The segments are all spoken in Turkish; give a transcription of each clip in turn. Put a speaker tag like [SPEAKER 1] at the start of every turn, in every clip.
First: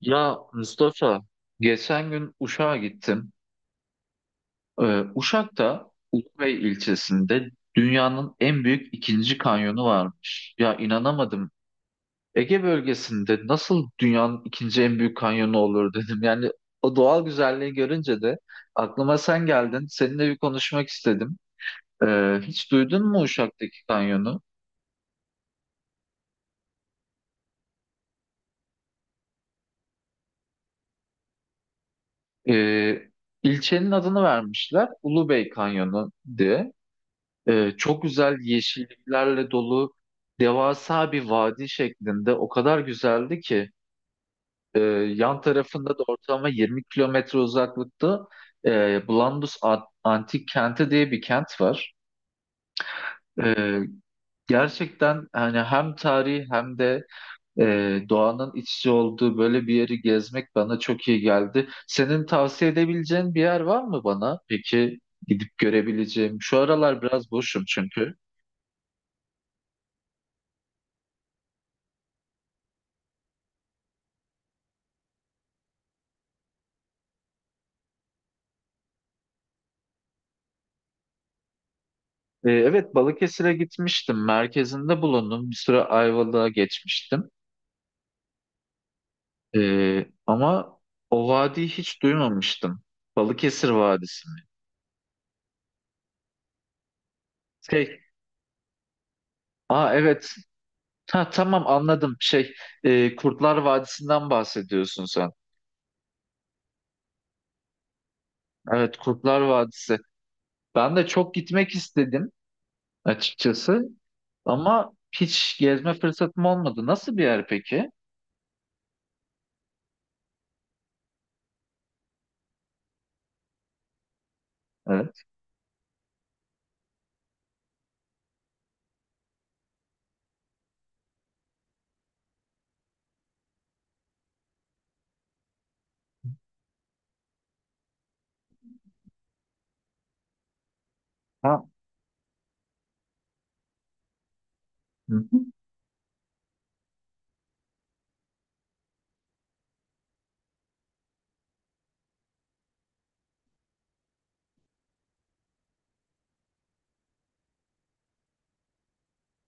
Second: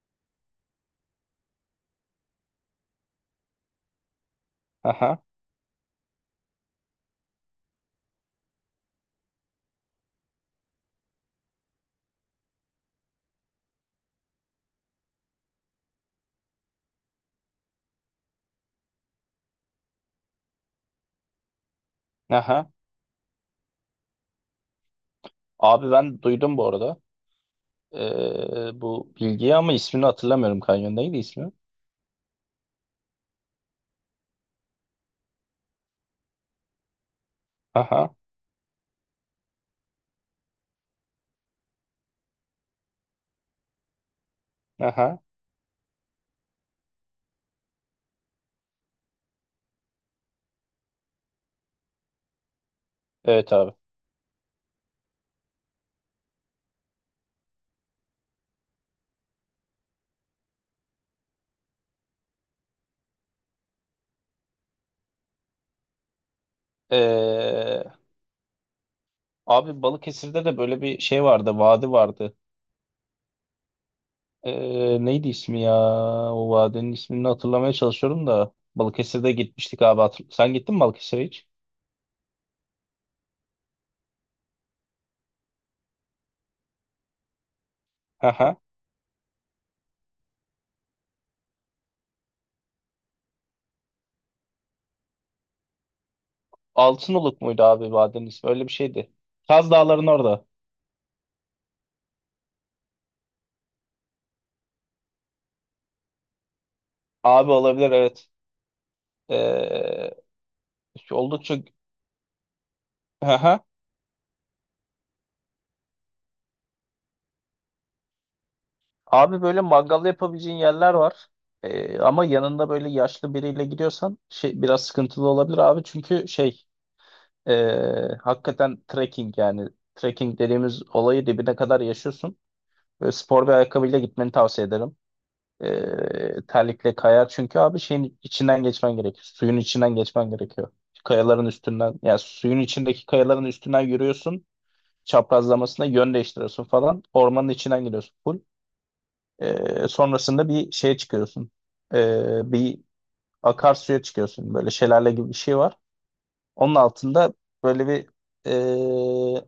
[SPEAKER 1] Ya Mustafa, geçen gün Uşak'a gittim.
[SPEAKER 2] Aha,
[SPEAKER 1] Uşak'ta Ulubey ilçesinde dünyanın en büyük ikinci kanyonu varmış. Ya inanamadım. Ege bölgesinde nasıl dünyanın ikinci en büyük kanyonu olur dedim. Yani o doğal güzelliği görünce de aklıma sen geldin. Seninle bir konuşmak istedim. Hiç
[SPEAKER 2] aha.
[SPEAKER 1] duydun mu Uşak'taki kanyonu?
[SPEAKER 2] Abi ben duydum bu arada. Bu bilgiyi ama ismini hatırlamıyorum. Kanyon neydi ismi?
[SPEAKER 1] Ee, ilçenin adını vermişler Ulubey Kanyonu diye. Çok
[SPEAKER 2] Aha,
[SPEAKER 1] güzel yeşilliklerle dolu devasa bir vadi şeklinde o kadar güzeldi ki e,
[SPEAKER 2] aha.
[SPEAKER 1] yan tarafında da ortalama 20 kilometre uzaklıkta Blandus Antik Kenti diye bir kent var.
[SPEAKER 2] Evet abi.
[SPEAKER 1] Ee, gerçekten hani hem tarihi hem de doğanın iç içe olduğu böyle bir yeri gezmek bana çok iyi geldi. Senin tavsiye edebileceğin bir yer var mı bana? Peki gidip görebileceğim. Şu aralar biraz boşum
[SPEAKER 2] Ee,
[SPEAKER 1] çünkü.
[SPEAKER 2] Abi Balıkesir'de de böyle bir şey vardı. Vadi vardı. Neydi ismi ya? O vadinin ismini hatırlamaya çalışıyorum da. Balıkesir'de gitmiştik abi. Sen gittin mi Balıkesir'e hiç?
[SPEAKER 1] Evet, Balıkesir'e gitmiştim. Merkezinde bulundum. Bir süre Ayvalık'a geçmiştim.
[SPEAKER 2] Aha.
[SPEAKER 1] Ama o vadiyi hiç duymamıştım. Balıkesir Vadisi mi?
[SPEAKER 2] Altınoluk muydu abi
[SPEAKER 1] Şey,
[SPEAKER 2] vadinin ismi? Öyle bir şeydi. Kaz
[SPEAKER 1] aa
[SPEAKER 2] Dağları'nın
[SPEAKER 1] evet.
[SPEAKER 2] orada.
[SPEAKER 1] Ha, tamam anladım. Şey, Kurtlar Vadisi'nden bahsediyorsun sen.
[SPEAKER 2] Abi olabilir evet.
[SPEAKER 1] Evet, Kurtlar Vadisi.
[SPEAKER 2] Ee,
[SPEAKER 1] Ben de çok
[SPEAKER 2] Oldukça...
[SPEAKER 1] gitmek istedim
[SPEAKER 2] Aha.
[SPEAKER 1] açıkçası. Ama hiç gezme fırsatım olmadı. Nasıl bir yer peki?
[SPEAKER 2] Abi böyle mangal yapabileceğin yerler var. Ama yanında böyle yaşlı biriyle gidiyorsan şey biraz
[SPEAKER 1] Evet.
[SPEAKER 2] sıkıntılı olabilir abi. Çünkü şey hakikaten trekking yani trekking dediğimiz olayı dibine kadar yaşıyorsun. Böyle spor bir ayakkabıyla gitmeni tavsiye ederim. Terlikle kayar çünkü abi şeyin içinden geçmen gerekiyor. Suyun içinden geçmen gerekiyor. Kayaların
[SPEAKER 1] Ha.
[SPEAKER 2] üstünden yani suyun içindeki kayaların üstünden yürüyorsun.
[SPEAKER 1] Hı hı.
[SPEAKER 2] Çaprazlamasına yön değiştiriyorsun falan. Ormanın içinden gidiyorsun. Full sonrasında bir şeye çıkıyorsun. Bir akarsuya çıkıyorsun. Böyle şelale gibi bir şey var. Onun altında böyle bir ee,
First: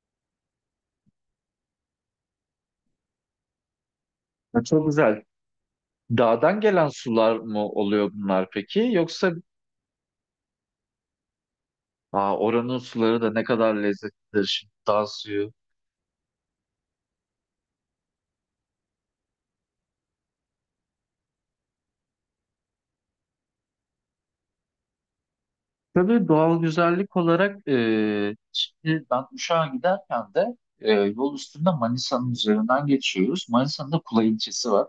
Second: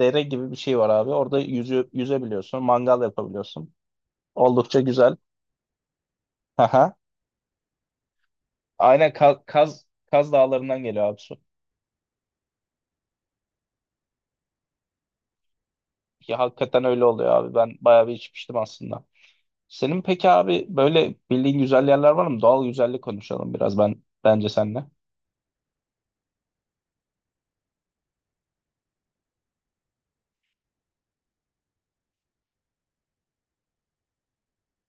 [SPEAKER 2] dere gibi bir şey var abi. Orada yüzebiliyorsun. Mangal yapabiliyorsun.
[SPEAKER 1] Ha,
[SPEAKER 2] Oldukça
[SPEAKER 1] çok
[SPEAKER 2] güzel.
[SPEAKER 1] güzel. Dağdan gelen
[SPEAKER 2] Aha.
[SPEAKER 1] sular mı oluyor bunlar peki?
[SPEAKER 2] Aynen
[SPEAKER 1] Yoksa
[SPEAKER 2] Kaz Dağları'ndan geliyor abi su.
[SPEAKER 1] aa, oranın suları da ne kadar lezzetlidir şimdi dağ suyu.
[SPEAKER 2] Ya hakikaten öyle oluyor abi. Ben bayağı bir içmiştim aslında. Senin peki abi böyle bildiğin güzel yerler var mı? Doğal güzellik konuşalım biraz ben bence seninle.
[SPEAKER 1] Tabii doğal güzellik olarak şimdi ben Uşak'a giderken de yol üstünde Manisa'nın üzerinden geçiyoruz. Manisa'nın da Kula ilçesi var.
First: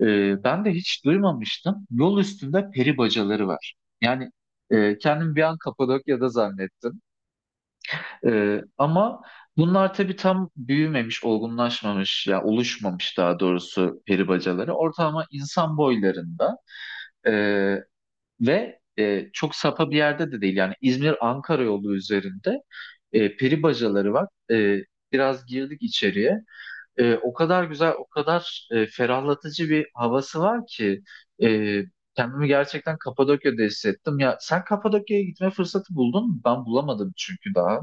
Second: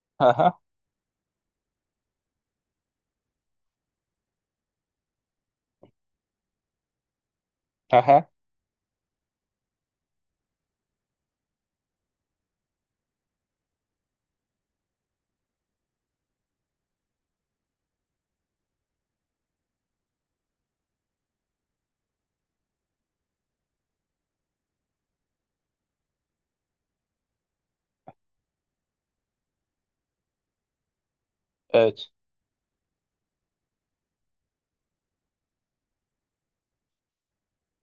[SPEAKER 1] E,
[SPEAKER 2] Aha,
[SPEAKER 1] ben de hiç duymamıştım. Yol üstünde peri bacaları var. Yani kendim bir an Kapadokya'da zannettim.
[SPEAKER 2] aha,
[SPEAKER 1] Ama bunlar tabii tam büyümemiş, olgunlaşmamış ya oluşmamış daha doğrusu peri bacaları. Ortalama insan boylarında ee, ve çok sapa bir yerde de değil. Yani İzmir-Ankara yolu üzerinde peri bacaları var. Biraz girdik içeriye. O kadar güzel, o kadar ferahlatıcı bir havası var ki e,
[SPEAKER 2] evet.
[SPEAKER 1] kendimi gerçekten Kapadokya'da hissettim. Ya sen Kapadokya'ya gitme fırsatı buldun mu? Ben bulamadım çünkü daha.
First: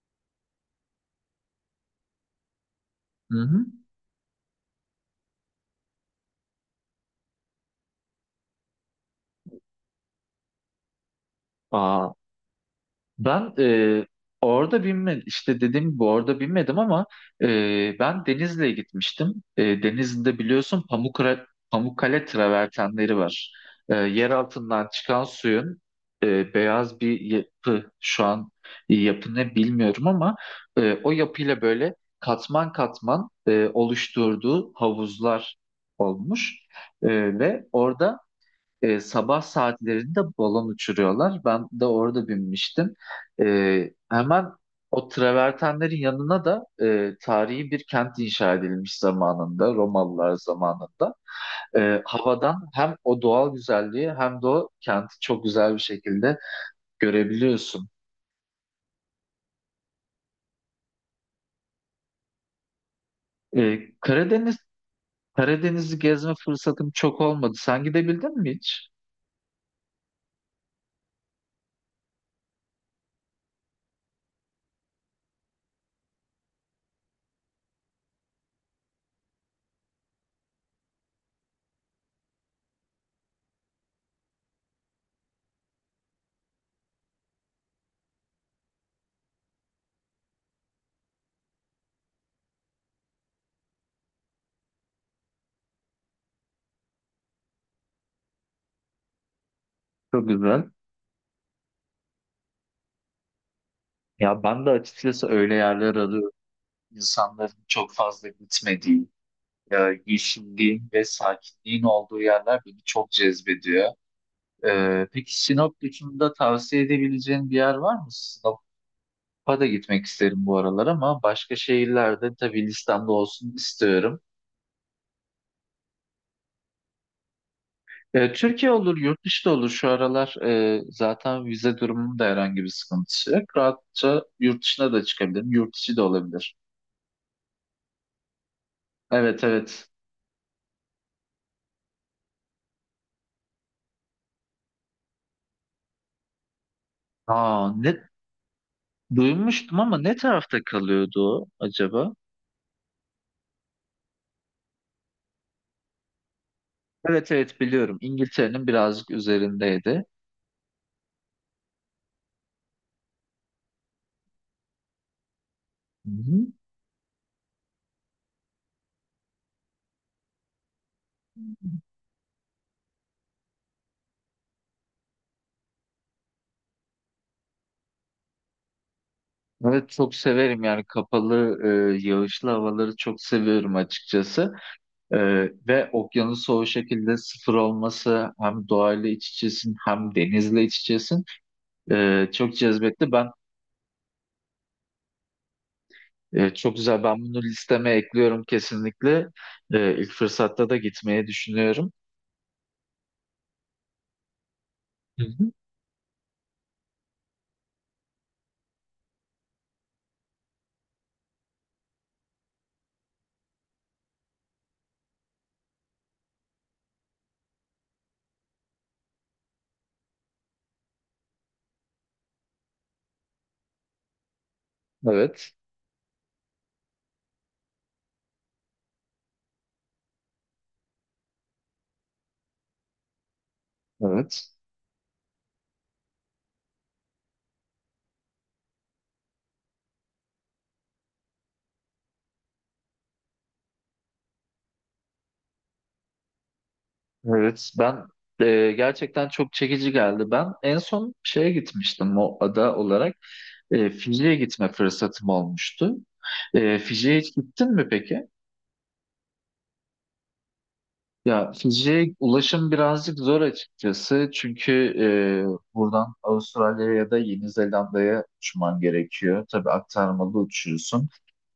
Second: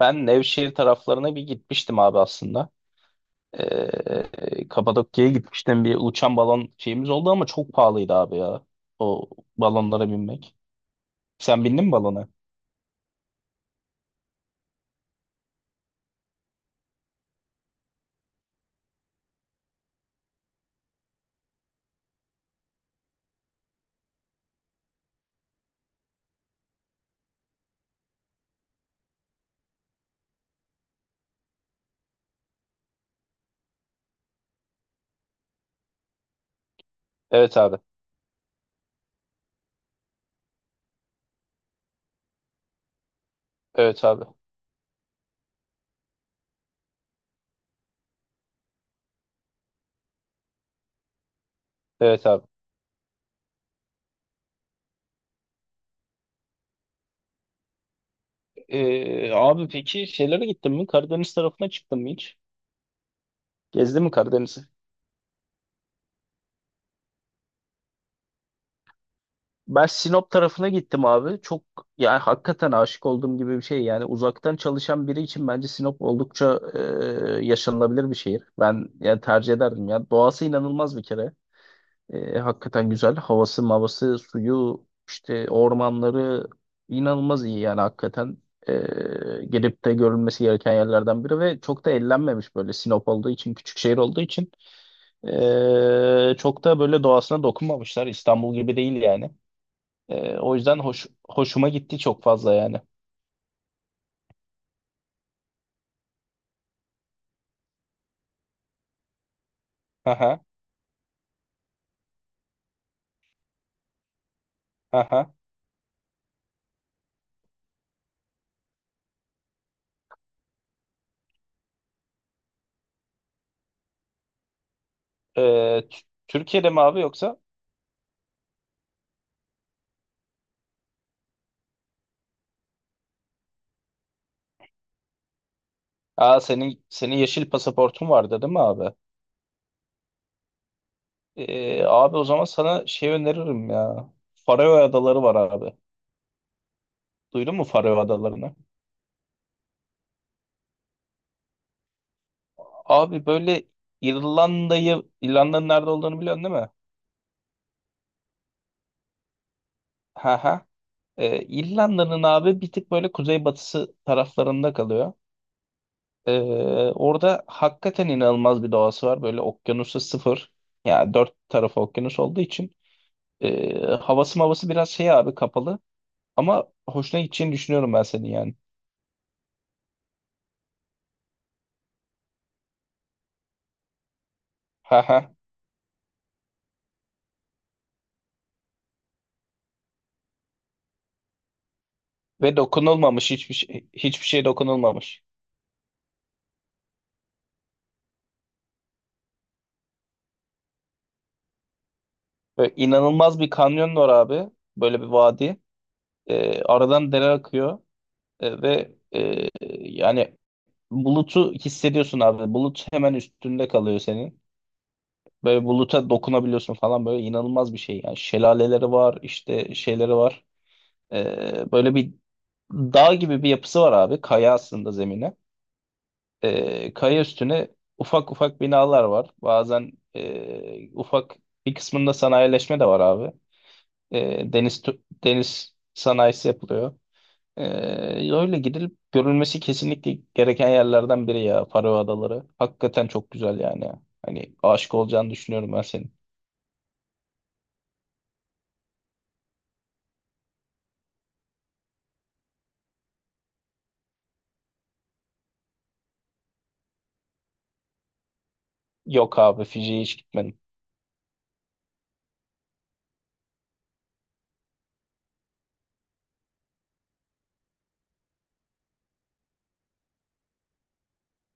[SPEAKER 2] Ben Nevşehir taraflarına bir gitmiştim abi aslında.
[SPEAKER 1] Hı hı.
[SPEAKER 2] Kapadokya'ya gitmiştim. Bir uçan balon şeyimiz oldu ama çok pahalıydı abi ya. O balonlara binmek. Sen bindin mi
[SPEAKER 1] Aa,
[SPEAKER 2] balona?
[SPEAKER 1] ben orada binmedim, işte dediğim gibi orada binmedim, ama ben Denizli'ye gitmiştim. Denizli'de biliyorsun Pamukkale travertenleri var. Yer altından çıkan suyun beyaz bir yapı şu an, yapı ne bilmiyorum ama o yapıyla böyle katman katman oluşturduğu havuzlar olmuş. E,
[SPEAKER 2] Evet
[SPEAKER 1] ve
[SPEAKER 2] abi.
[SPEAKER 1] orada sabah saatlerinde balon uçuruyorlar. Ben de orada binmiştim. E,
[SPEAKER 2] Evet abi.
[SPEAKER 1] hemen o travertenlerin yanına da tarihi bir kent inşa edilmiş zamanında, Romalılar zamanında. E,
[SPEAKER 2] Evet abi.
[SPEAKER 1] havadan hem o doğal güzelliği hem de o kenti çok güzel bir şekilde görebiliyorsun.
[SPEAKER 2] Abi peki şeylere gittin mi? Karadeniz tarafına çıktın mı hiç?
[SPEAKER 1] E,
[SPEAKER 2] Gezdin mi
[SPEAKER 1] Karadeniz
[SPEAKER 2] Karadeniz?
[SPEAKER 1] Karadeniz'i gezme fırsatım çok olmadı. Sen gidebildin mi hiç?
[SPEAKER 2] Ben Sinop tarafına gittim abi. Çok yani hakikaten aşık olduğum gibi bir şey. Yani uzaktan çalışan biri için bence Sinop oldukça yaşanılabilir bir şehir. Ben yani tercih ederdim ya. Doğası inanılmaz bir kere. E, hakikaten güzel. Havası, mavası, suyu, işte ormanları inanılmaz iyi yani hakikaten. E, gelip de görülmesi gereken yerlerden biri ve çok da ellenmemiş böyle Sinop olduğu için, küçük şehir olduğu için. E, çok da böyle doğasına dokunmamışlar. İstanbul gibi değil yani.
[SPEAKER 1] Çok
[SPEAKER 2] O
[SPEAKER 1] güzel.
[SPEAKER 2] yüzden hoşuma gitti çok fazla yani.
[SPEAKER 1] Ya ben de açıkçası öyle yerler arıyorum. İnsanların çok fazla gitmediği,
[SPEAKER 2] Aha,
[SPEAKER 1] yeşilliğin ve sakinliğin olduğu yerler beni çok cezbediyor. E,
[SPEAKER 2] aha.
[SPEAKER 1] peki Sinop dışında tavsiye edebileceğin bir yer var mı? Sinop'a da gitmek isterim bu aralar ama başka şehirlerde tabii listemde olsun istiyorum.
[SPEAKER 2] Ee, T- Türkiye'de mi abi yoksa?
[SPEAKER 1] Türkiye olur, yurt dışı da olur. Şu aralar zaten vize durumunun da herhangi bir sıkıntısı yok. Rahatça yurt dışına da çıkabilirim. Yurt içi de
[SPEAKER 2] Aa
[SPEAKER 1] olabilir.
[SPEAKER 2] senin yeşil pasaportun vardı değil mi abi?
[SPEAKER 1] Evet, evet.
[SPEAKER 2] Abi o zaman sana şey öneririm ya. Faroe Adaları var abi. Duydun mu
[SPEAKER 1] Aa, ne
[SPEAKER 2] Faroe Adalarını?
[SPEAKER 1] duymuştum ama ne tarafta kalıyordu o acaba?
[SPEAKER 2] Abi böyle İrlanda'nın nerede olduğunu biliyorsun değil mi?
[SPEAKER 1] Evet, evet, biliyorum. İngiltere'nin birazcık üzerindeydi.
[SPEAKER 2] Ha ha. İrlanda'nın abi bir tık böyle kuzeybatısı taraflarında kalıyor.
[SPEAKER 1] Hı
[SPEAKER 2] Ee,
[SPEAKER 1] hı.
[SPEAKER 2] Orada hakikaten inanılmaz bir doğası var. Böyle okyanusu sıfır. Yani dört tarafı okyanus olduğu için havası mavası biraz şey abi kapalı. Ama hoşuna gideceğini düşünüyorum ben senin yani.
[SPEAKER 1] Evet, çok severim yani kapalı yağışlı havaları çok seviyorum açıkçası. E,
[SPEAKER 2] Haha.
[SPEAKER 1] ve okyanusu o şekilde sıfır olması hem doğayla iç içesin hem denizle iç içesin. Çok
[SPEAKER 2] Ve
[SPEAKER 1] cezbetti. Ben
[SPEAKER 2] dokunulmamış hiçbir şey, hiçbir şey dokunulmamış.
[SPEAKER 1] çok güzel, ben bunu listeme ekliyorum kesinlikle. E, ilk fırsatta da gitmeyi düşünüyorum.
[SPEAKER 2] Böyle inanılmaz bir kanyon var abi. Böyle bir
[SPEAKER 1] Hı hı.
[SPEAKER 2] vadi. Aradan dere akıyor. Ve yani bulutu hissediyorsun abi. Bulut hemen üstünde kalıyor senin. Böyle buluta dokunabiliyorsun falan böyle inanılmaz bir şey. Yani şelaleleri var işte şeyleri var. Böyle bir dağ gibi bir yapısı var abi. Kaya aslında zemine.
[SPEAKER 1] Evet,
[SPEAKER 2] Kaya üstüne ufak ufak binalar var. Bazen e, ufak bir kısmında sanayileşme de var abi.
[SPEAKER 1] evet.
[SPEAKER 2] Deniz sanayisi yapılıyor. Ee, Öyle gidilip görülmesi kesinlikle gereken yerlerden biri ya Faroe Adaları. Hakikaten çok güzel yani. Hani aşık olacağını düşünüyorum ben senin.
[SPEAKER 1] Evet, ben gerçekten çok çekici geldi. Ben en son şeye gitmiştim o ada olarak. Fiji'ye gitme fırsatım olmuştu. Fiji'ye hiç gittin mi peki?
[SPEAKER 2] Yok abi Fiji'ye hiç gitmedim.
[SPEAKER 1] Ya Fiji'ye ulaşım birazcık zor açıkçası. Çünkü e, buradan Avustralya'ya ya da Yeni Zelanda'ya uçman gerekiyor. Tabii aktarmalı uçuyorsun.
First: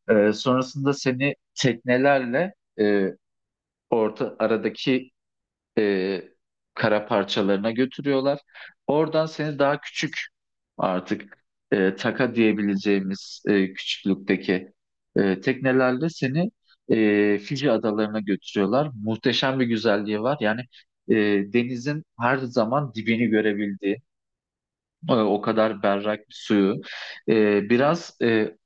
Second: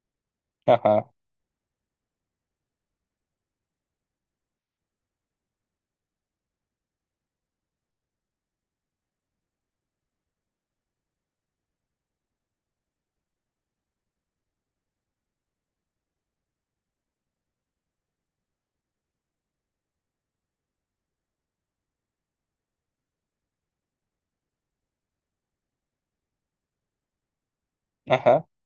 [SPEAKER 1] Sonrasında
[SPEAKER 2] Aha,
[SPEAKER 1] seni teknelerle e, orta aradaki e, kara parçalarına götürüyorlar. Oradan seni daha küçük, artık taka diyebileceğimiz küçüklükteki teknelerle seni Fiji adalarına götürüyorlar. Muhteşem bir güzelliği var. Yani e, denizin her zaman dibini görebildiği, o kadar berrak bir suyu. E, biraz
[SPEAKER 2] aha,
[SPEAKER 1] e,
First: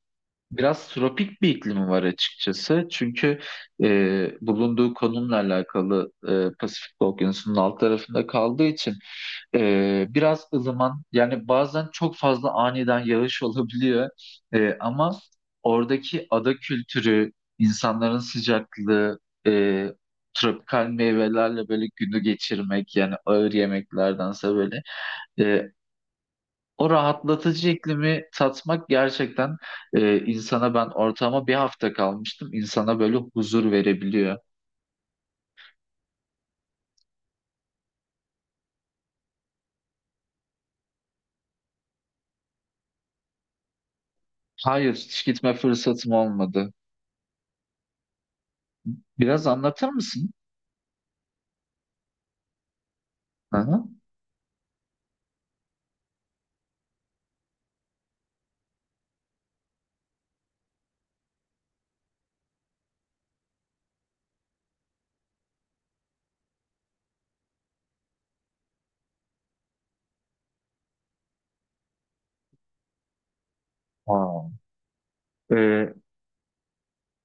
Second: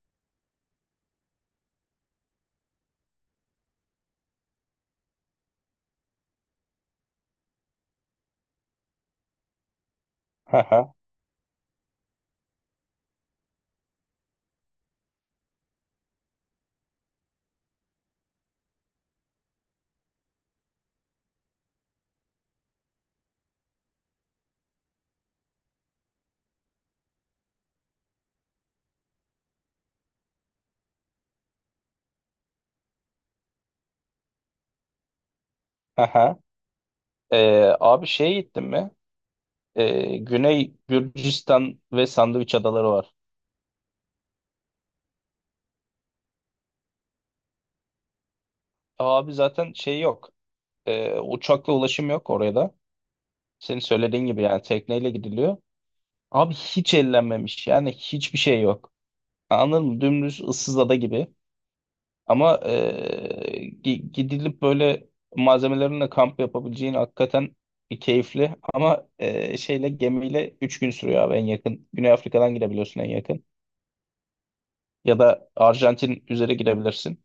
[SPEAKER 1] Biraz tropik bir iklimi var açıkçası. Çünkü bulunduğu konumla alakalı Pasifik Okyanusu'nun alt tarafında kaldığı için biraz
[SPEAKER 2] aha,
[SPEAKER 1] ılıman, yani bazen çok fazla aniden yağış olabiliyor. Ama oradaki ada kültürü, insanların sıcaklığı, e, tropikal meyvelerle böyle günü geçirmek, yani ağır yemeklerdense böyle e, o rahatlatıcı iklimi tatmak gerçekten insana, ben ortama bir hafta kalmıştım, insana böyle huzur verebiliyor.
[SPEAKER 2] aha. Abi şeye gittin mi? Güney Gürcistan ve Sandviç Adaları var.
[SPEAKER 1] Hayır, hiç gitme fırsatım olmadı.
[SPEAKER 2] Abi
[SPEAKER 1] Biraz
[SPEAKER 2] zaten
[SPEAKER 1] anlatır
[SPEAKER 2] şey
[SPEAKER 1] mısın?
[SPEAKER 2] yok. Uçakla ulaşım yok oraya da. Senin
[SPEAKER 1] Hı-hı.
[SPEAKER 2] söylediğin gibi yani tekneyle gidiliyor. Abi hiç ellenmemiş yani hiçbir şey yok. Anladın mı? Dümdüz ıssız ada gibi. Ama gidilip böyle malzemelerinle kamp yapabileceğin hakikaten keyifli. Ama şeyle gemiyle 3 gün sürüyor abi en yakın. Güney Afrika'dan gidebiliyorsun en yakın. Ya da
[SPEAKER 1] E,
[SPEAKER 2] Arjantin üzeri gidebilirsin.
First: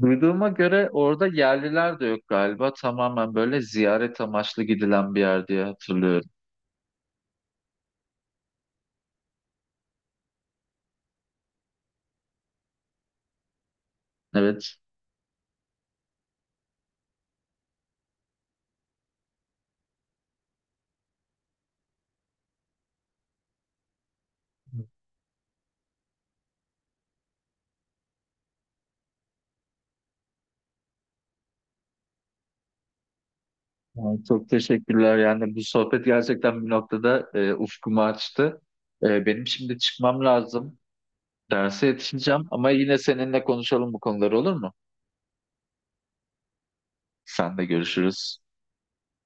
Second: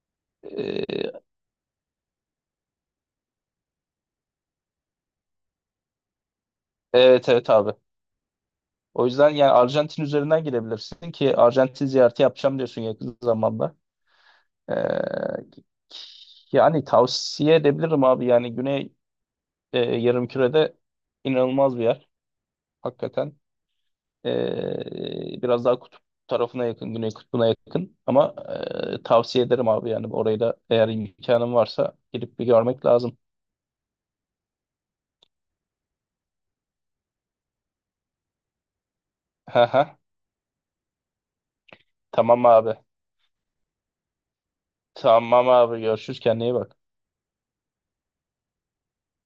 [SPEAKER 1] duyduğuma göre
[SPEAKER 2] Eee,
[SPEAKER 1] orada yerliler de yok galiba. Tamamen böyle ziyaret amaçlı gidilen bir yer diye hatırlıyorum.
[SPEAKER 2] evet evet abi. O yüzden yani Arjantin üzerinden gidebilirsin ki Arjantin ziyareti yapacağım diyorsun yakın zamanda. Eee,
[SPEAKER 1] Evet.
[SPEAKER 2] Yani tavsiye edebilirim abi. Yani Güney yarımkürede inanılmaz bir yer. Hakikaten. Biraz daha kutup tarafına yakın, güney kutbuna yakın. Ama e, tavsiye ederim abi yani orayı da eğer imkanın varsa gidip bir görmek lazım.
[SPEAKER 1] Ay, çok teşekkürler. Yani bu sohbet gerçekten bir noktada ufkumu açtı. Benim şimdi
[SPEAKER 2] Haha,
[SPEAKER 1] çıkmam lazım. Derse yetişeceğim
[SPEAKER 2] tamam
[SPEAKER 1] ama
[SPEAKER 2] abi.
[SPEAKER 1] yine seninle konuşalım bu konuları, olur mu?
[SPEAKER 2] Tamam abi görüşürüz kendine iyi bak.
[SPEAKER 1] Sen de görüşürüz.